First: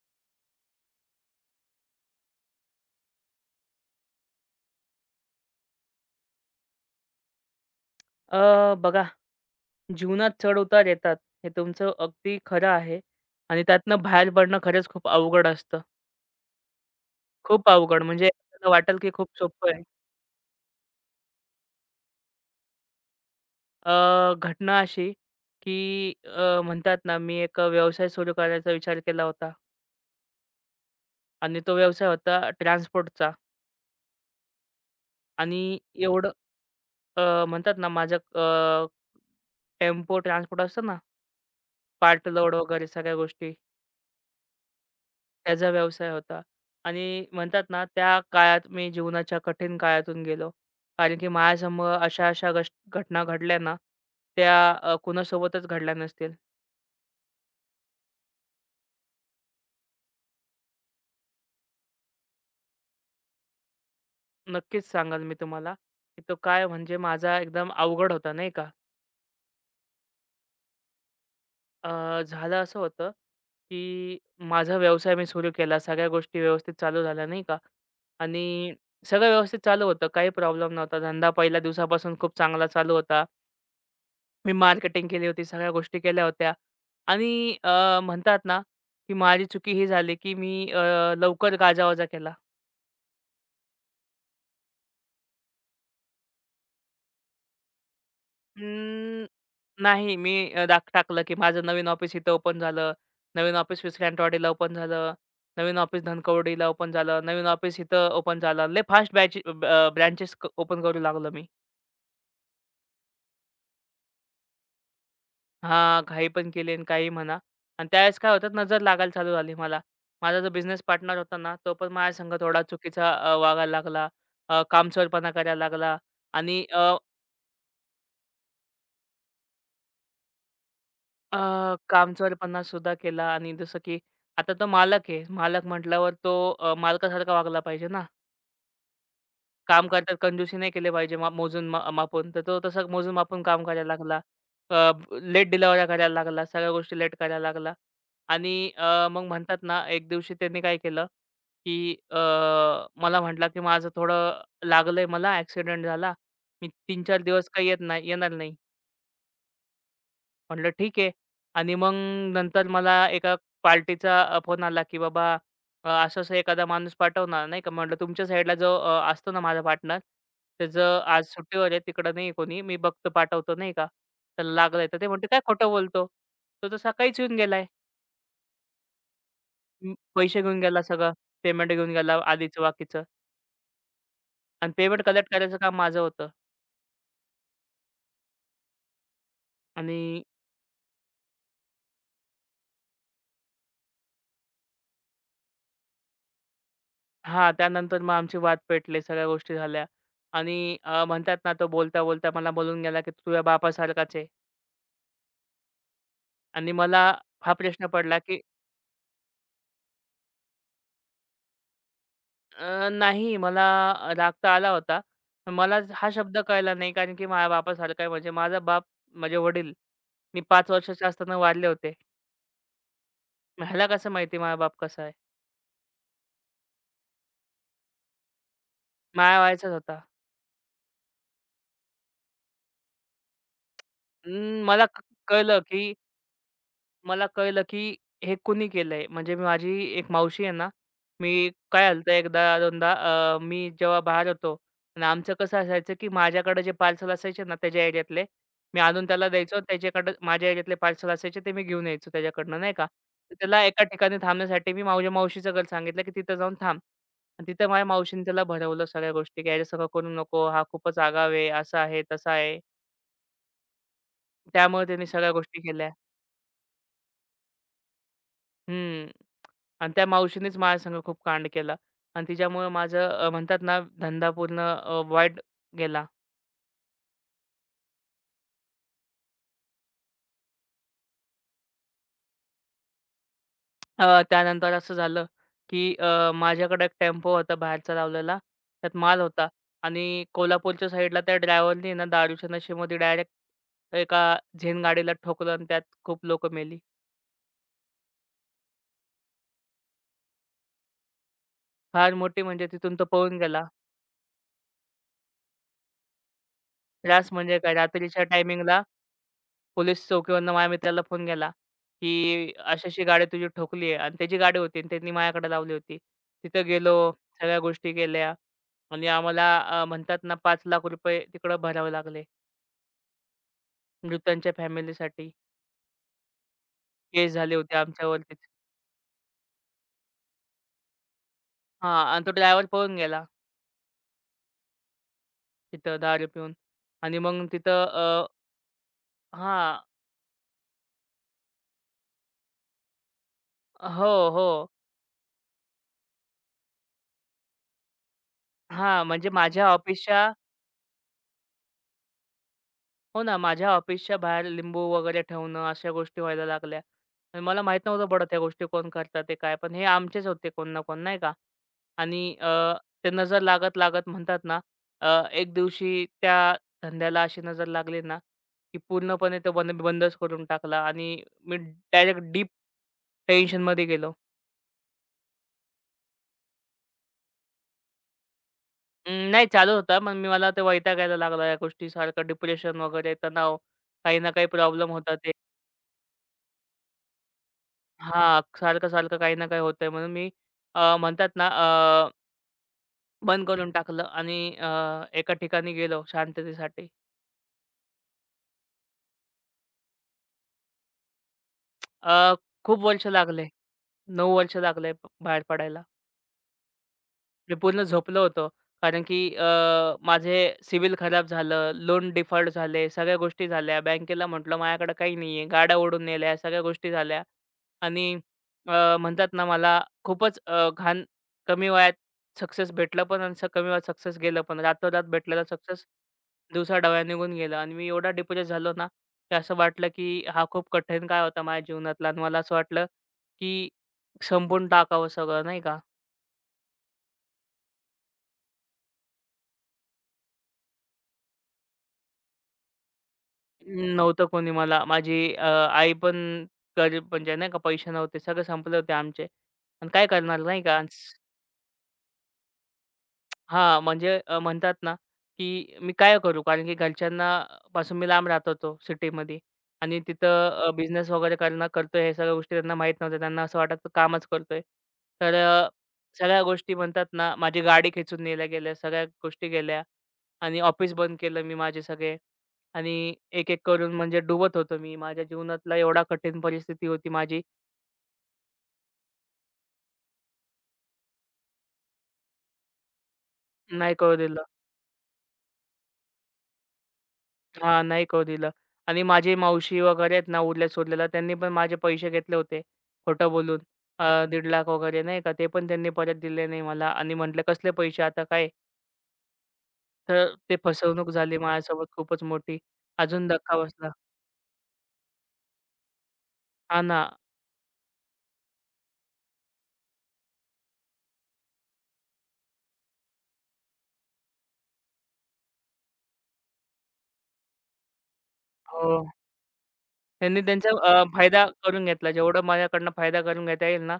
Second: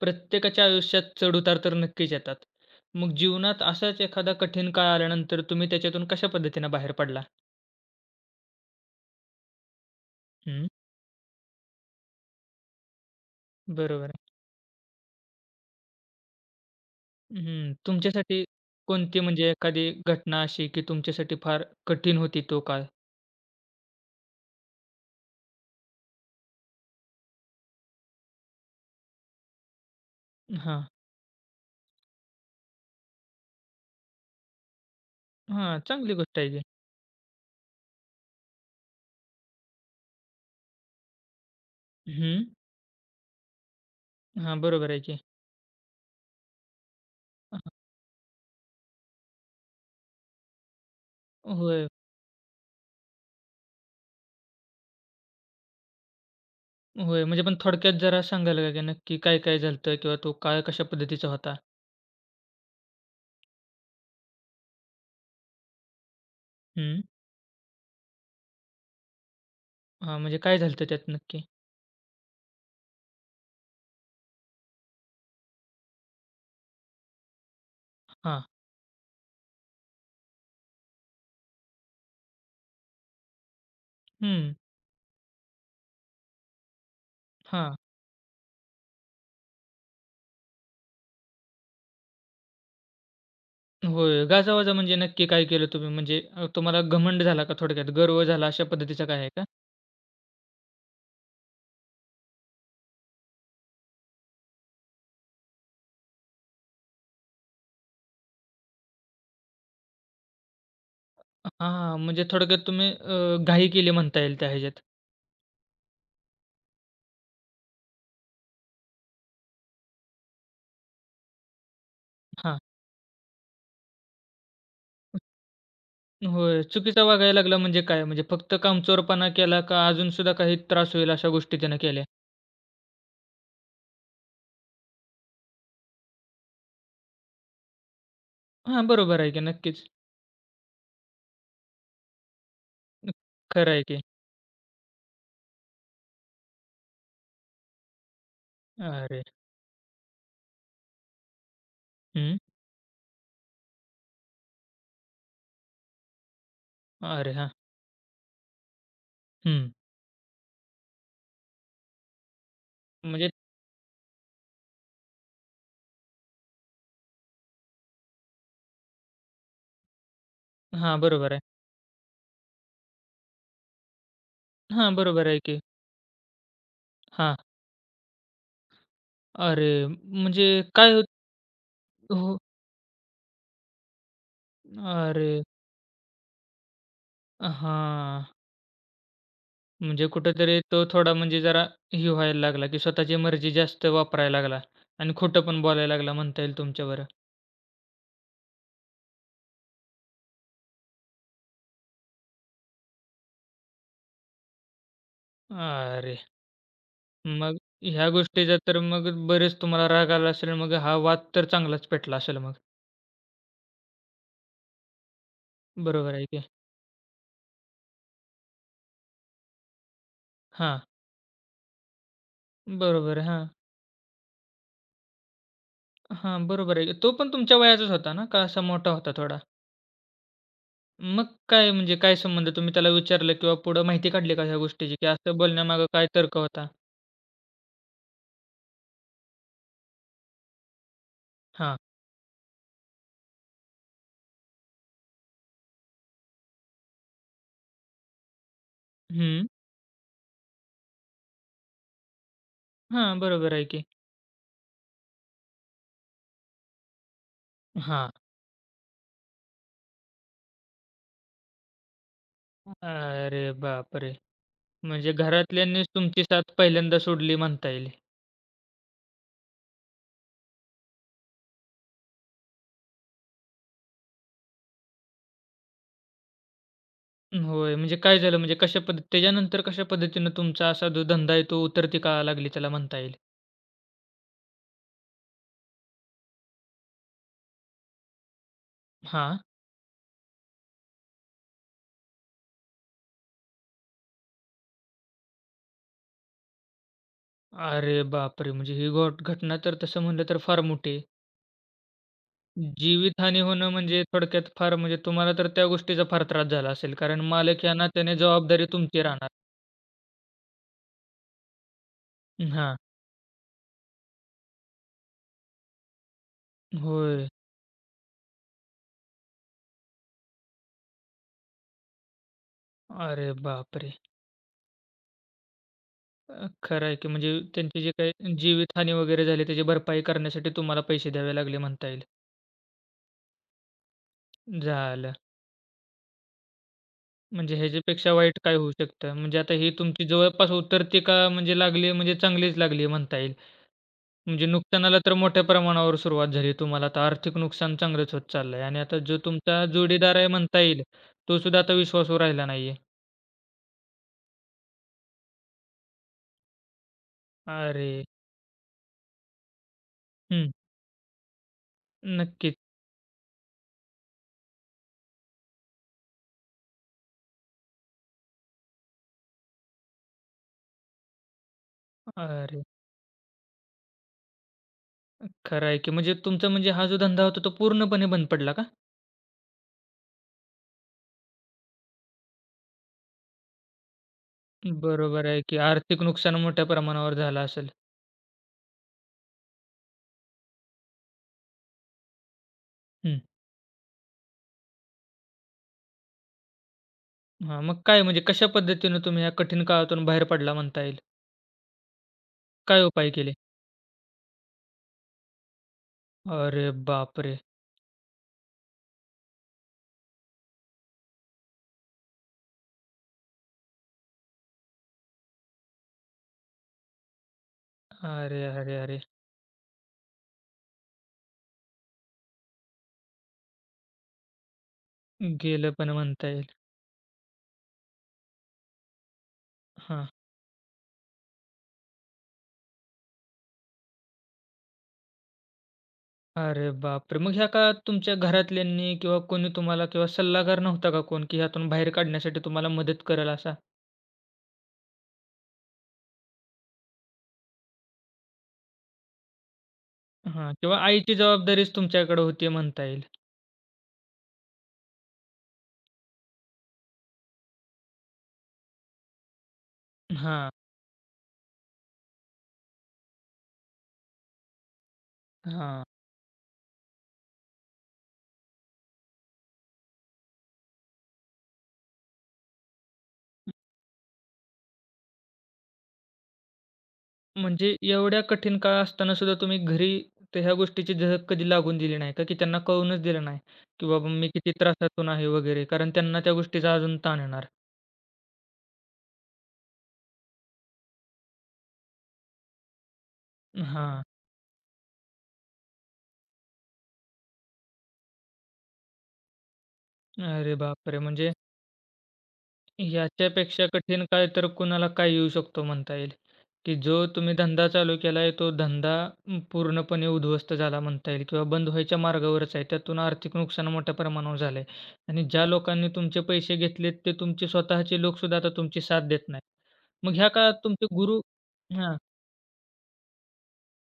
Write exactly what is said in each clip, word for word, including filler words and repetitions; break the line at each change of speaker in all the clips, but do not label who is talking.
प्रत्येकाच्या आयुष्यात चढ-उतार तर नक्कीच येतात. मग जीवनात असाच एखादा कठीण काळ आल्यानंतर तुम्ही त्याच्यातून कशा पद्धतीने बाहेर पडला?
अ, बघा जीवनात
हं,
चढ-उतार येतात. हे तुमचं अगदी खरं आहे आणि त्यातनं
बरोबर
बाहेर
आहे.
पडणं खरंच खूप अवघड असतं. खूप
हं,
अवघड म्हणजे
तुमच्यासाठी
आपल्याला वाटेल की
कोणती
खूप
म्हणजे
सोपं आहे.
एखादी घटना अशी की तुमच्यासाठी फार कठीण होती तो काळ?
अ, घटना अशी की अ, म्हणतात ना मी एक व्यवसाय सुरू करायचा विचार केला होता
हां,
आणि तो व्यवसाय होता ट्रान्सपोर्टचा आणि
हां, चांगली
एवढं
गोष्ट आहे की.
अ, म्हणतात ना माझं अ, टेम्पो ट्रान्सपोर्ट असतं ना, पार्ट
हं,
लोड वगैरे सगळ्या गोष्टी.
हां, बरोबर आहे की.
त्याचा व्यवसाय होता आणि
हां,
म्हणतात ना, त्या काळात मी जीवनाच्या कठीण काळातून गेलो. कारण की
होय,
माझ्यासमोर अशा-अशा गष घटना घडल्या ना, त्या अ, कुणासोबतच घडल्या नसतील.
होय. म्हणजे पण थोडक्यात जरा सांगाल का की नक्की काय-काय झालं किंवा तो काळ कशा पद्धतीचा होता?
नक्कीच सांगाल मी तुम्हाला, की तो काय म्हणजे
हं,
माझा एकदम अवघड होता नाही का.
हां, म्हणजे काय झालं त्यात नक्की?
अ, झालं असं होतं, की माझा व्यवसाय मी सुरू केला. सगळ्या गोष्टी व्यवस्थित चालू झाल्या नाही का
हां,
आणि सगळं व्यवस्थित चालू होतं. काही प्रॉब्लेम नव्हता. धंदा पहिल्या दिवसापासून खूप चांगला चालू होता. मी
हं,
मार्केटिंग केली होती, सगळ्या गोष्टी केल्या होत्या आणि
हां.
अ, म्हणतात ना, की माझी चुकी ही झाली, की मी अ, लवकर गाजावाजा केला.
होय. गाजावाजा म्हणजे नक्की काय केलं तुम्ही? म्हणजे अ, तुम्हाला घमंड झाला का थोडक्यात? गर्व झाला अशा पद्धतीचा काय
अं,
आहे का?
नाही मी अ, दाख टाकलं, की माझं नवीन ऑफिस इथं ओपन झालं, नवीन ऑफिस विस्क्रॅन्टवाडीला ओपन झालं, नवीन ऑफिस धनकवडीला ओपन झालं, नवीन ऑफिस इथं ओपन झालं. लय फास्ट बॅच ब्रँचेस ओपन करू लागलो मी.
हां, म्हणजे थोडक्यात तुम्ही अ, घाई केली म्हणता येईल त्या ह्याच्यात.
हां, घाई पण केली आणि काही म्हणा आणि त्यावेळेस काय होतं नजर लागायला चालू झाली मला. माझा जो बिझनेस पार्टनर होता ना, तो पण माझ्यासंग
हां.
थोडा चुकीचा अ, वागायला लागला. अ, कामचोरपणा करायला लागला
होय.
आणि अ,
चुकीचा वागायला लागला म्हणजे काय? म्हणजे फक्त कामचोरपणा केला का अजून सुद्धा काही त्रास होईल अशा
अ,
गोष्टी त्यानं केल्या?
कामचोरपणा सुद्धा केला आणि जसं की आता तो मालक आहे. मालक म्हटल्यावर तो अ, मालकासारखा वागला पाहिजे ना.
हां, बरोबर आहे की नक्कीच.
काम करतात कंजूसी नाही केली पाहिजे मा मोजून मा मापून. तर तो तसं मोजून-मापून काम
खरं आहे
करायला
की.
लागला. लेट डिलिव्हऱ्या करायला लागला. सगळ्या गोष्टी लेट करायला लागला. आणि अ,
अरे!
मग म्हणतात ना, एक दिवशी त्यांनी काय केलं, की अ,
हं.
मला म्हटला, की "माझं थोडं लागलंय मला, ॲक्सिडेंट झाला. मी तीन चार
अरे!
दिवस
हां.
काही येत नाही येणार नाही."
हं.
म्हटलं ठीक आहे. आणि मग नंतर मला
म्हणजे
एका पार्टीचा अ, फोन आला, की "बाबा अ, असं-असं एखादा माणूस पाठव ना." नाही का. म्हटलं तुमच्या साईडला जो अ, असतो ना माझा पार्टनर,
हां,
त्याचं आज
बरोबर आहे.
सुट्टीवर आहे, तिकडं नाही आहे कोणी. मी बघतो पाठवतो नाही का. त्याला लागलंय
हां,
तर ते म्हणते,
बरोबर आहे
"काय
की.
खोटं बोलतो? तो तर सकाळीच येऊन
हां.
गेलाय.
अरे!
म पैसे
म्हणजे
घेऊन गेला
काय हो
सगळं. पेमेंट घेऊन गेला
हो.
आधीचं बाकीचं." आणि पेमेंट कलेक्ट
अरे!
करायचं काम माझं होतं
हां.
आणि
म्हणजे कुठेतरी तो थोडा म्हणजे जरा हे व्हायला लागला, की स्वतःची मर्जी जास्त वापरायला लागला आणि खोटं पण बोलायला लागला म्हणता येईल तुमच्यावर.
हा त्यानंतर मग आमचे वाद पेटले, सगळ्या गोष्टी झाल्या आणि अ, म्हणतात ना, तो बोलता-बोलता मला बोलून गेला, की "तू तुझ्या बापासारखाच आहे"
अरे!
आणि मला हा
मग
प्रश्न
ह्या
पडला, की
गोष्टीचा तर मग बरेच तुम्हाला राग आला असेल. मग हा वाद तर चांगलाच पेटला असेल मग.
अ, नाही मला राग तर आला होता. पण मला हा
बरोबर आहे
शब्द
की.
कळला नाही कारण की माझ्या बापासारखा आहे म्हणजे माझा बाप, माझे वडील मी पाच
हां.
वर्षाचे असताना वारले होते.
बरोबर हां.
ह्याला कसं माहिती माझा बाप कसा आहे?
हां, बरोबर आहे. तो पण तुमच्या वयाचाच होता ना? का असा मोठा होता
माझ्या
थोडा?
वयाचाच होता.
मग काय म्हणजे काय संबंध? तुम्ही त्याला विचारलं किंवा पुढं माहिती काढली का ह्या
अं, मला
गोष्टीची,
क
की असं
कळलं, की
बोलण्यामागे काय तर्क होता?
मला कळलं, की हे कुणी केलंय. म्हणजे माझी एक मावशी आहे ना, मी
हां.
काय झालं होतं एकदा दोनदा अ, मी जेव्हा बाहेर होतो आणि आमचं कसं असायचं, की माझ्याकडे जे पार्सल असायचे ना त्याच्या एरियातले, मी आणून त्याला
हं.
द्यायचो. त्याच्याकडं माझ्या एरियातले पार्सल असायचे ते मी घेऊन यायचो त्याच्याकडनं नाही का.
हां,
तर
बरोबर
त्याला
आहे
एका
की.
ठिकाणी थांबण्यासाठी मी माझ्या मावशीचं घर सांगितलं, की तिथं जाऊन थांब. आणि तिथं माझ्या
हां.
मावशीने त्याला भरवलं सगळ्या गोष्टी, की "अरे सगळं करू नको. हा खूपच आगाव आहे, असा आहे, तसा आहे."
अरे बापरे!
त्यामुळे त्याने
म्हणजे
सगळ्या गोष्टी
घरातल्यांनीच
केल्या.
तुमची साथ पहिल्यांदा सोडली म्हणता येईल.
हं. आणि त्या मावशीनेच माझ्यासंग खूप कांड केला आणि तिच्यामुळे माझं अ, म्हणतात ना धंदा पूर्ण अ, वाईट गेला.
होय, म्हणजे काय झालं म्हणजे कशा पद्धत त्याच्यानंतर कशा पद्धतीनं तुमचा असा जो धंदा आहे तो उतरती कळा लागली त्याला म्हणता येईल?
अ, त्यानंतर असं झालं, की अ, माझ्याकडे एक टेम्पो होता बाहेरचा लावलेला. त्यात माल
हां.
होता आणि कोल्हापूरच्या साईडला त्या ड्रायव्हरनी ना दारूच्या नशेमध्ये डायरेक्ट एका झेन गाडीला ठोकलं आणि त्यात खूप लोकं मेली.
अरे बापरे! म्हणजे ही घोट घटना तर तसं म्हणलं तर फार मोठी आहे.
फार मोठी म्हणजे तिथून तो पळून
जीवितहानी
गेला.
होणं म्हणजे थोडक्यात फार म्हणजे तुम्हाला तर त्या गोष्टीचा फार त्रास झाला असेल कारण
त्रास म्हणजे
मालक
काय
या नात्याने
रात्रीच्या
जबाबदारी
टायमिंगला
तुमची राहणार.
पोलीस चौकीवरून माझ्या मित्राला फोन गेला, की
हां.
अशी-अशी गाडी तुझी ठोकली आहे आणि त्याची गाडी होती आणि त्यांनी माझ्याकडे लावली होती. तिथं गेलो,
होय.
सगळ्या गोष्टी केल्या आणि आम्हाला अ, म्हणतात ना पाच लाख रुपये तिकडं भरावे लागले.
अरे बापरे!
मृतांच्या फॅमिलीसाठी.
अ, खरं आहे की
केस
म्हणजे
झाले होते
त्यांची जी काही
आमच्यावरतीच.
जीवितहानी वगैरे झाली त्याची भरपाई करण्यासाठी तुम्हाला पैसे द्यावे लागले म्हणता
हां
येईल.
आणि तो ड्रायव्हर पळून गेला
झालं.
तिथं दारू पिऊन आणि मग
म्हणजे
तिथं अ,
ह्याच्यापेक्षा वाईट काय होऊ शकतं? म्हणजे आता ही
हां.
तुमची जवळपास उतरती का म्हणजे लागली म्हणजे चांगलीच लागली म्हणता येईल.
हो,
म्हणजे
हो.
नुकसानाला तर मोठ्या प्रमाणावर सुरुवात झाली. तुम्हाला आता आर्थिक नुकसान चांगलंच होत चाललंय आणि आता
हां,
जो
म्हणजे
तुमचा
माझ्या
जोडीदार आहे
ऑफिसच्या
म्हणता येईल, तो सुद्धा आता विश्वासू राहिला नाहीये.
हो ना, माझ्या ऑफिसच्या बाहेर लिंबू वगैरे ठेवणं अशा गोष्टी व्हायला लागल्या. आणि मला माहीत
अरे!
नव्हतं पडत ह्या गोष्टी कोण करतात ते काय? पण हे आमचेच होते
हं.
कोण ना कोण नाही का? आणि
नक्कीच.
अ, ते नजर लागत, लागत म्हणतात ना अ, एक दिवशी त्या धंद्याला अशी नजर लागली ना, की पूर्णपणे तो बंद बंदच करून टाकला आणि मी डायरेक्ट डीप
अरे!
टेन्शनमध्ये गेलो.
खरं आहे की म्हणजे तुमचा म्हणजे हा जो धंदा होता तो पूर्णपणे बंद पडला का?
अं, नाही चालू होता, पण मी मला ते वैतागायला लागला या गोष्टी सारखं डिप्रेशन वगैरे तणाव, काही ना काही प्रॉब्लेम
बरोबर
होतात.
आहे की आर्थिक नुकसान मोठ्या प्रमाणावर झालं असेल.
हां, सारखं-सारखं काही ना काही होतंय म्हणून मी अ, म्हणतात ना अ,
हं.
बंद करून टाकलं आणि अ, एका ठिकाणी गेलो शांततेसाठी.
हां, मग काय म्हणजे कशा पद्धतीनं तुम्ही या कठीण काळातून बाहेर पडला म्हणता येईल?
अ, खूप
काय
वर्ष
उपाय केले?
लागले. नऊ वर्ष लागले प- बाहेर पडायला.
अरे बापरे!
मी पूर्ण झोपलो होतो. कारण की अ, माझे सिबिल खराब झालं, लोन डिफॉल्ट झाले, सगळ्या गोष्टी झाल्या. बँकेला म्हटलं, "माझ्याकडे काही नाही आहे." गाड्या ओढून नेल्या, सगळ्या गोष्टी झाल्या आणि
अरे, अरे,
अ,
अरे!
म्हणतात ना, मला खूपच अ, घाण कमी वयात सक्सेस भेटलं पण आणि स- कमी वयात सक्सेस गेलं पण. रातोरात भेटलेला
गेलं
सक्सेस
पण म्हणता येईल.
दिवसा डव्या निघून गेला आणि मी एवढा डिप्रेस झालो ना, की असं वाटलं की
हां.
हा खूप कठीण काळ होता माझ्या जीवनातला आणि मला असं वाटलं की संपवून टाकावं सगळं, नाही का?
अरे बापरे! मग ह्या काळात तुमच्या घरातल्यांनी किंवा कोणी तुम्हाला किंवा सल्लागार नव्हता का कोण, की ह्यातून बाहेर काढण्यासाठी तुम्हाला मदत करेल असा?
नव्हतं कोणी मला. माझी अ, आई पण गरीब म्हणजे नाही का पैसे नव्हते. सगळं संपले होते आमचे. आणि काय करणार
हां,
नाही का?
किंवा
आणि
आईची जबाबदारीच तुमच्याकडे होती म्हणता येईल.
हां, म्हणजे अ, म्हणतात ना, की मी काय करू? कारण की घरच्यांना पासून मी लांब राहत होतो सिटीमध्ये आणि
हां,
तिथं बिझनेस वगैरे करणं करतोय हे सगळ्या गोष्टी त्यांना माहीत नव्हत्या. त्यांना असं वाटायचं कामच करतोय. तर अ,
हां.
सगळ्या गोष्टी म्हणतात ना, माझी गाडी खेचून नेल्या गेल्या, सगळ्या गोष्टी गेल्या आणि ऑफिस बंद केलं मी माझे सगळे आणि एक-एक करून म्हणजे डुबत होतो मी. माझ्या जीवनातला एवढा कठीण परिस्थिती होती माझी,
म्हणजे एवढ्या कठीण काळ असताना सुद्धा तुम्ही घरी तर ह्या गोष्टीची झलक कधी लागून दिली नाही का? की त्यांना कळूनच दिलं नाही, की
नाही
बाबा
कळू
मी
दिलं.
किती त्रासातून आहे वगैरे? कारण त्यांना त्या गोष्टीचा अजून ताण येणार.
हां, नाही करू दिलं आणि माझी मावशी वगैरे आहेत ना, उरल्या-सुरलेल्या त्यांनी पण माझे पैसे घेतले होते, खोटं बोलून.
हां.
अ, दीड लाख वगैरे नाही का, ते पण त्यांनी परत दिले नाही मला आणि म्हटलं, "कसले पैसे आता काय?" तर
अरे
ते
बापरे!
फसवणूक
म्हणजे
झाली माझ्यासोबत खूपच मोठी. अजून धक्का
याच्यापेक्षा
बसला.
कठीण काळ तर कुणाला काय येऊ शकतो म्हणता येईल, की
हां ना.
जो तुम्ही धंदा चालू केलाय तो धंदा अं, पूर्णपणे उद्ध्वस्त झाला म्हणता येईल किंवा बंद व्हायच्या मार्गावरच आहे. त्यातून आर्थिक नुकसान मोठ्या प्रमाणावर झालंय आणि ज्या लोकांनी तुमचे पैसे घेतलेत ते तुमचे स्वतःचे लोकसुद्धा आता तुमची
हो.
साथ देत नाहीत. मग ह्या
त्यांनी
काळात
त्यांचा
तुमचे
अ,
गुरु
फायदा करून
हां,
घेतला. जेवढा माझ्याकडनं फायदा करून घेता येईल ना,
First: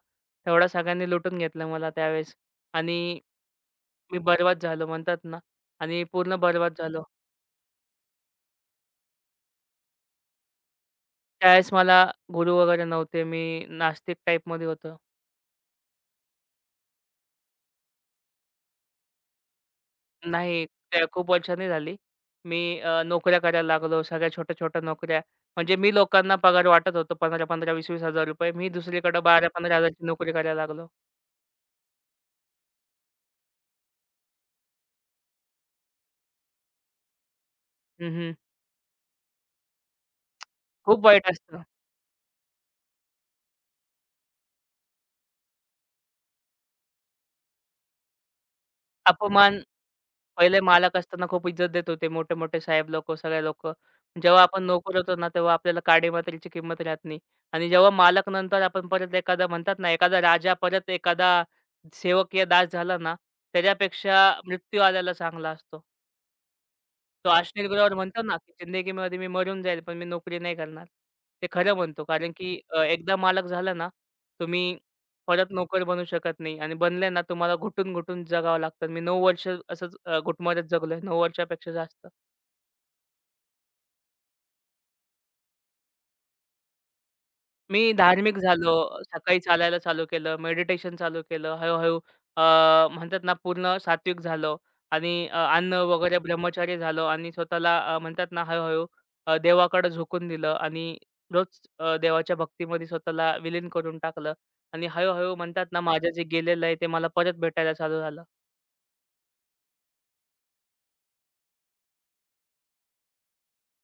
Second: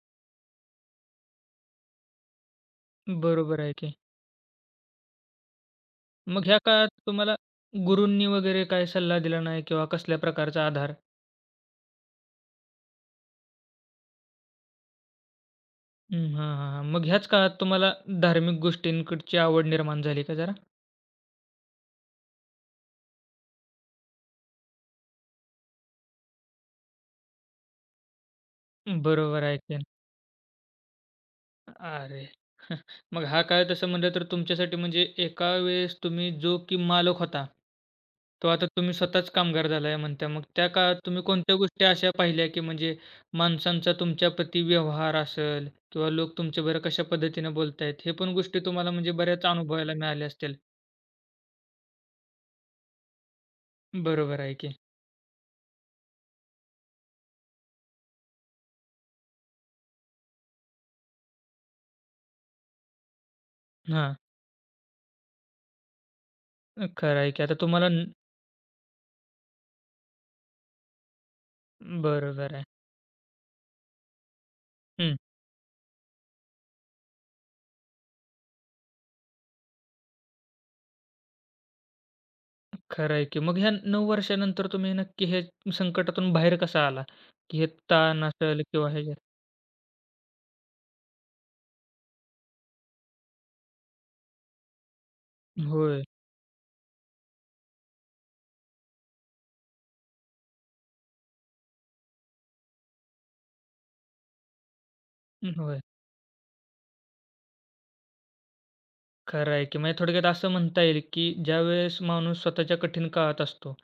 तेवढा सगळ्यांनी लुटून घेतलं मला त्यावेळेस आणि
बरोबर आहे की.
मी बरबाद झालो म्हणतात ना आणि पूर्ण
मग ह्या
बरबाद
काळात
झालो.
तुम्हाला गुरूंनी वगैरे काय सल्ला दिला नाही किंवा कसल्या प्रकारचा आधार?
त्यावेळेस मला गुरु वगैरे नव्हते. मी नास्तिक टाईपमध्ये होतो.
हं, हां, हां, हां. मग ह्याच काळात तुम्हाला धार्मिक गोष्टींकडची आवड निर्माण झाली का जरा?
नाही, त्या खूप वर्षांनी झाली. मी अ, नोकऱ्या करायला लागलो. सगळ्या छोट्या-छोट्या नोकऱ्या. म्हणजे मी लोकांना पगार वाटत होतो ₹पंधरा हजार-पंधरा हजार, ₹वीस हजार-वीस हजार. मी दुसरीकडे
बरोबर आहे की.
बारा हजार-15,000ची नोकरी करायला लागलो.
अरे! मग हा काळ तसं म्हटलं तर तुमच्यासाठी म्हणजे एका वेळेस तुम्ही जो की मालक होता,
हं, हं.
तो आता तुम्ही स्वतःच कामगार झालाय म्हणता. मग त्या काळात
खूप
तुम्ही
वाईट
कोणत्या
असतं.
गोष्टी अशा पाहिल्या, की म्हणजे माणसांचा तुमच्याप्रती व्यवहार असेल किंवा लोक तुमच्याबरोबर कशा पद्धतीने बोलतायत, हे पण गोष्टी तुम्हाला म्हणजे बऱ्याच
अपमान
अनुभवायला मिळाल्या असतील.
पहिले मालक असताना खूप इज्जत देत होते. मोठे-मोठे साहेब लोकं, सगळे लोकं.
बरोबर
जेव्हा
आहे
आपण
की.
नोकर होतो ना, तेव्हा आपल्याला काडी मात्रेची किंमत राहत नाही. आणि जेव्हा मालक नंतर आपण परत एखादा म्हणतात ना, एखादा राजा परत एखादा सेवक या दास झाला ना,
हां,
त्याच्यापेक्षा मृत्यू आलेला चांगला असतो.
खरं
तो
आहे की. आता
अश्लील
तुम्हाला
ग्रोवर
न
म्हणतो ना, की जिंदगीमध्ये मी मरून जाईल, पण मी नोकरी नाही करणार. ते खरं म्हणतो कारण
बरोबर
की
आहे.
अ, एकदा मालक झाला ना, तुम्ही परत नोकर बनू शकत नाही आणि बनले ना, तुम्हाला घुटून-घुटून जगावं लागतं. मी नऊ वर्ष असंच अ, घुटमरत जगलोय. नऊ वर्षापेक्षा जास्त.
खरं आहे की. मग ह्या नऊ वर्षानंतर तुम्ही नक्की हे संकटातून बाहेर कसा आला? की हे
मी
ताण
धार्मिक
असेल
झालो.
किंवा हे जे-
सकाळी चालायला चालू केलं, मेडिटेशन चालू केलं. हळू-हळू अ, म्हणतात ना पूर्ण सात्विक झालो आणि अ, अन्न
होय,
वगैरे ब्रह्मचारी झालो आणि स्वतःला अ, म्हणतात ना हळू-हळू अ, देवाकडं झोकून दिलं आणि रोज अ, देवाच्या भक्तीमध्ये स्वतःला विलीन करून टाकलं आणि हळू म्हणतात ना
होय.
माझं जे गेलेलं आहे ते मला परत भेटायला चालू झालं.
खरं आहे की. म्हणजे थोडक्यात असं म्हणता येईल की ज्यावेळेस माणूस स्वतःच्या कठीण काळात असतो,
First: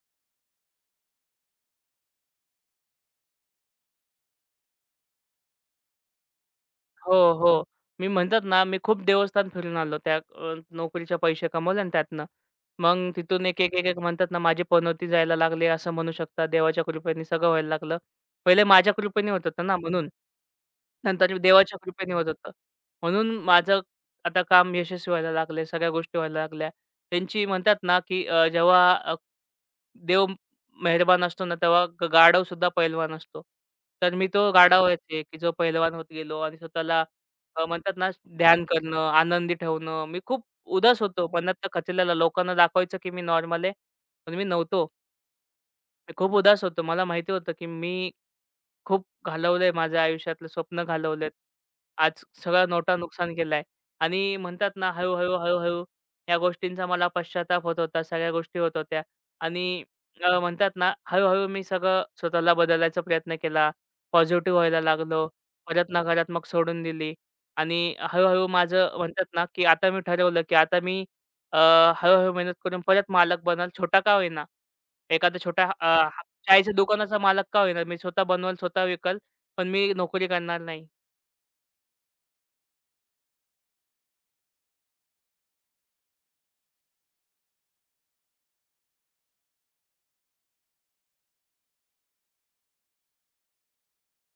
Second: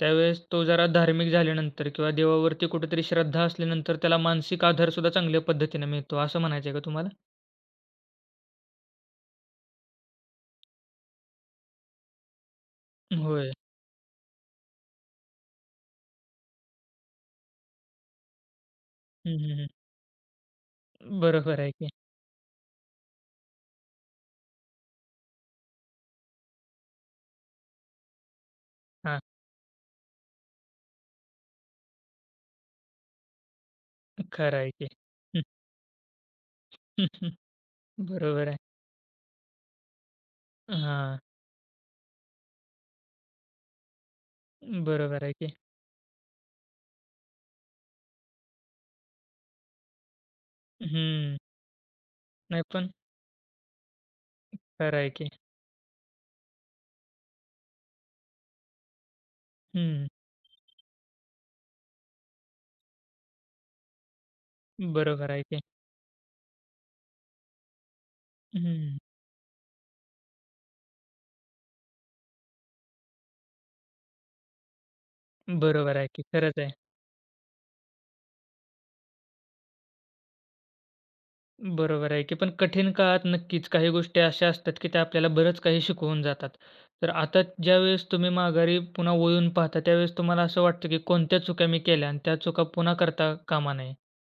त्यावेळेस तो जरा धार्मिक झाल्यानंतर किंवा देवावरती कुठेतरी श्रद्धा असल्यानंतर त्याला मानसिक आधारसुद्धा चांगल्या पद्धतीने मिळतो, असं म्हणायचं आहे का तुम्हाला?
हो, हो. मी म्हणतात ना, मी खूप देवस्थान फिरून आलो. त्या अ, नोकरीचे पैसे कमवले ना त्यातनं. मग तिथून
होय.
एक, एक, एक, एक म्हणतात ना, माझी पनौती जायला लागली असं म्हणू शकता. देवाच्या कृपेने सगळं व्हायला लागलं. पहिले माझ्या कृपेने
हं,
होत होतं
हं,
ना म्हणून.
हं.
नंतर
बरोबर आहे
देवाच्या
की.
कृपेने होत होतं. म्हणून माझं आता काम यशस्वी व्हायला लागले, सगळ्या गोष्टी व्हायला लागल्या. त्यांची म्हणतात ना, की अ, जेव्हा अ,
हां,
देव मेहरबान असतो ना, तेव्हा ग गाढव सुद्धा पैलवान असतो. तर मी तो
खरं आहे
गाढव
की.
व्हायचे, की जो पैलवान होत गेलो आणि स्वतःला
हं.
अ, म्हणतात ना,
बरोबर आहे.
ध्यान करणं, आनंदी ठेवणं. मी खूप उदास
हां,
होतो, मनातलं खचलेला. लोकांना दाखवायचं, की मी नॉर्मल आहे, पण मी नव्हतो.
बरोबर आहे की.
मी खूप उदास होतो. मला माहिती होतं, की मी खूप घालवलंय माझ्या आयुष्यातलं स्वप्न घालवलेत.
हं.
आज
नाही
सगळ्या
पण
नोटा नुकसान केलाय आणि म्हणतात ना
खरं आहे की.
हळू-हळू, हळू या गोष्टींचा मला पश्चाताप होत होता. सगळ्या गोष्टी होत होत्या आणि
हं,
अ, म्हणतात ना हळू मी सगळं स्वतःला बदलायचा प्रयत्न केला. पॉझिटिव्ह व्हायला लागलो.
बरोबर आहे की.
परत नकारात्मक सोडून दिली आणि हळू माझं
हं,
म्हणतात ना, की आता मी ठरवलं, की आता मी अ, हळू मेहनत करून परत मालक बनल. छोटा का होईना. एखादा छोटा
बरोबर आहे की. खरंच
चायच्या
आहे.
दुकानाचा मालक का होईना, मी स्वतः बनवल, स्वतः विकल, पण मी नोकरी करणार नाही.
बरोबर आहे की. पण कठीण काळात नक्कीच काही गोष्टी अशा असतात, की त्या आपल्याला बरंच काही शिकवून जातात. तर आता ज्यावेळेस तुम्ही माघारी पुन्हा वळून पाहता, त्यावेळेस तुम्हाला असं वाटतं, की कोणत्या चुका मी केल्या आणि त्या चुका पुन्हा करता कामा नये.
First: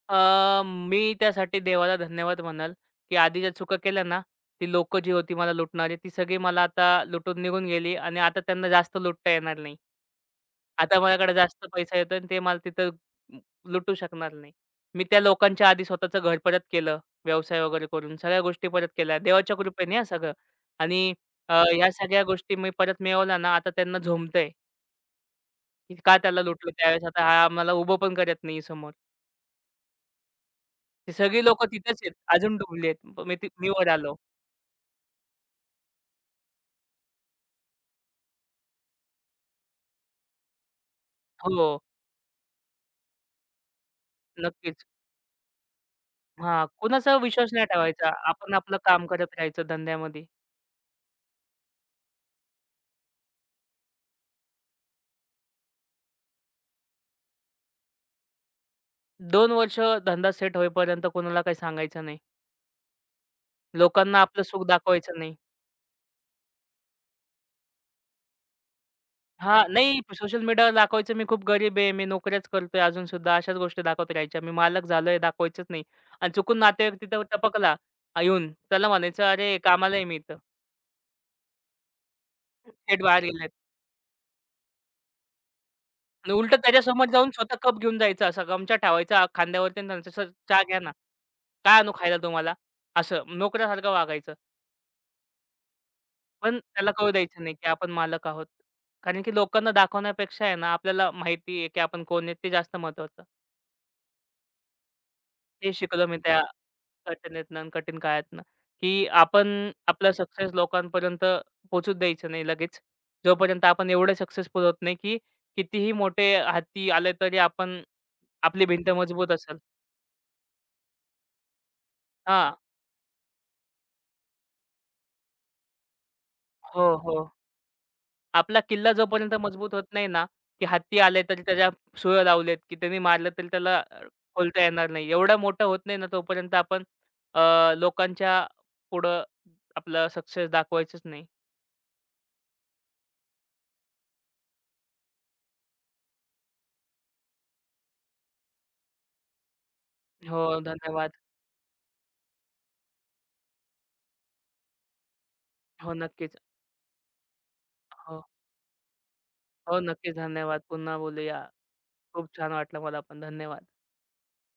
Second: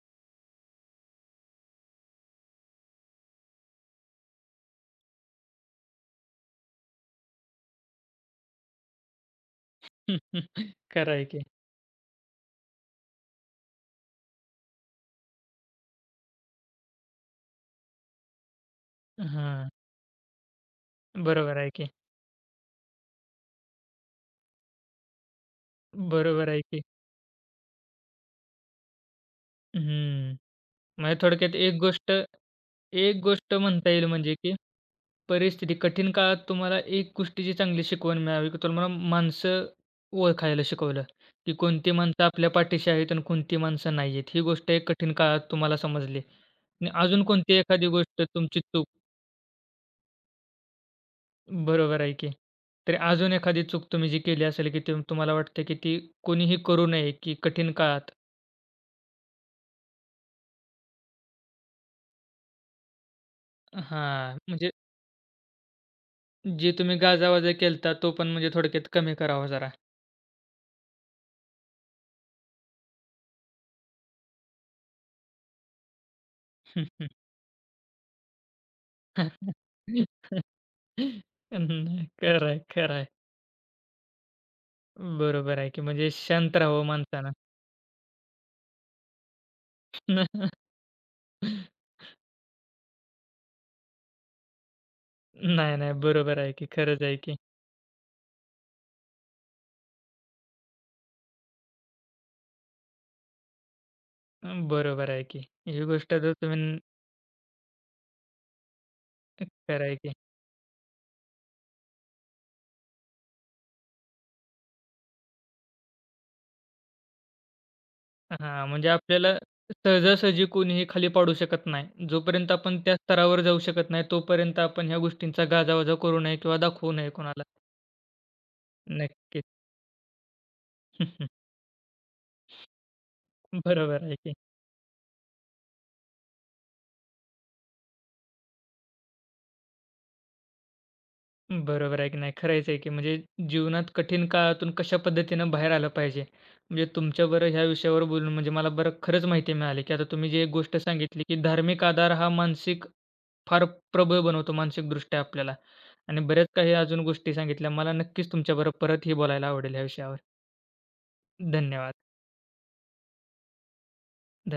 अ, मी त्यासाठी देवाला धन्यवाद म्हणाल, की आधी ज्या चुका केल्या ना, ती लोकं जी होती मला लुटणारी, ती सगळी मला आता लुटून निघून गेली आणि आता त्यांना जास्त लुटता येणार नाही. आता
खरं आहे
माझ्याकडे
की.
जास्त पैसा येतो आणि ते मला तिथं अं, लुटू शकणार नाही. मी त्या लोकांच्या आधी स्वतःचं घर परत केलं, व्यवसाय वगैरे करून सगळ्या गोष्टी परत केल्या. देवाच्या
हां,
कृपेने हां सगळं आणि अ,
बरोबर आहे
ह्या
की.
सगळ्या गोष्टी मी परत मिळवल्या ना, आता त्यांना झोंबतंय. की का त्याला
बरोबर आहे
लुटलं
की.
त्यावेळेस आता हा आम्हाला उभं पण करत नाही समोर.
हं.
ते
म्हणजे
सगळी
थोडक्यात
लोकं
एक
तिथेच
गोष्ट
आहेत. अजून डुबले आहेत.
एक
प- मी ती
गोष्ट
मी वर
म्हणता येईल
आलो.
म्हणजे की परिस्थिती कठीण काळात तुम्हाला एक गोष्टीची चांगली शिकवण मिळावी, की तुम्हाला माणसं ओळखायला शिकवलं, की
हो,
कोणती माणसं आपल्या पाठीशी आहेत आणि कोणती माणसं नाही आहेत. ही गोष्ट
नक्कीच.
एक कठीण काळात तुम्हाला समजली
हां,
आणि
कुणाचा
अजून
विश्वास
कोणती
नाही
एखादी
ठेवायचा.
गोष्ट
आपण
तुमची
आपलं
चूक
काम करत राहायचं धंद्यामध्ये.
बरोबर आहे की. तर अजून एखादी चूक तुम्ही जी केली असेल, की ती तुम्हाला वाटते, की ती कोणीही करू नये, की कठीण काळात
दोन वर्ष धंदा सेट होईपर्यंत कोणाला काही सांगायचं नाही. लोकांना
हां,
आपलं सुख
म्हणजे
दाखवायचं नाही.
जे तुम्ही गाजावाजा केला तो पण म्हणजे थोडक्यात कमी करावा
हां,
जरा.
नाही सोशल मीडियावर दाखवायचं मी खूप गरीब आहे, मी नोकऱ्याच करतोय अजून सुद्धा अशाच गोष्टी दाखवत राहायच्या. मी मालक झालोय दाखवायचंच नाही. आणि चुकून नातेवाईक
नाही,
तिथं टपकला आ, येऊन, त्याला म्हणायचं, "अरे कामाला आहे मी इथं."
खरं आहे, खरं
थेट
आहे.
बाहेर गेलेत.
बरोबर आहे की म्हणजे
आणि
शांत
उलटं
राहावं
त्याच्यासमोर जाऊन
माणसानं.
स्वतः कप घेऊन जायचा असा गमछा ठेवायचा खांद्यावरती आणि त्यांचं "सर चहा घ्या ना." "काय आणू खायला तुम्हाला?" असं नोकरासारखं वागायचं.
नाही, नाही, बरोबर आहे
पण
की
त्याला
खरंच
कळू
आहे की.
द्यायचं नाही, की आपण मालक आहोत. कारण की लोकांना दाखवण्यापेक्षा आहे ना, आपल्याला माहिती आहे, की आपण कोण आहेत ते जास्त महत्त्वाचं.
बरोबर आहे की.
हे
ही
शिकलो
गोष्ट
मी
तर
त्या
तुम्ही न-
घटनेतनं आणि कठीण काळातनं, की आपण
खरं आहे
आपला
की.
सक्सेस लोकांपर्यंत पोहोचू द्यायचं नाही लगेच. जोपर्यंत आपण एवढे सक्सेसफुल होत नाही, की कितीही मोठे हत्ती आले तरी आपण आपली
हां, म्हणजे
भिंत मजबूत
आपल्याला
असेल.
सहजासहजी कोणीही खाली पाडू शकत नाही. जोपर्यंत
हां.
आपण त्या स्तरावर जाऊ शकत नाही, तोपर्यंत आपण ह्या गोष्टींचा गाजावाजा करू नये किंवा
हो,
दाखवू नये
हो.
कोणाला.
आपला किल्ला जोपर्यंत
नक्कीच.
मजबूत होत नाही ना, की हत्ती आले तरी त्याच्या सुळं लावलेत, की त्यांनी मारलं तरी त्याला अ,
बरोबर आहे की.
खोलता येणार नाही. एवढा मोठा होत नाही ना, तोपर्यंत आपण अ, लोकांच्या पुढं आपला सक्सेस दाखवायचंच नाही.
बरोबर आहे की नाही. खरंच आहे की म्हणजे जीवनात कठीण काळातून कशा पद्धतीनं बाहेर आलं पाहिजे. म्हणजे तुमच्याबरोबर ह्या विषयावर बोलून म्हणजे मला बरं खरंच माहिती मिळाली, की आता तुम्ही जी
हो,
एक गोष्ट
धन्यवाद.
सांगितली, की धार्मिक आधार हा मानसिक फार प्रबळ बनवतो मानसिकदृष्ट्या आपल्याला
हो,
आणि
नक्कीच.
बऱ्याच काही अजून गोष्टी सांगितल्या. मला
हो,
नक्कीच तुमच्याबरोबर परतही बोलायला आवडेल
हो,
ह्या
नक्कीच
विषयावर.
धन्यवाद. पुन्हा बोलूया.
धन्यवाद.
खूप छान वाटलं मला पण. धन्यवाद.
धन्यवाद.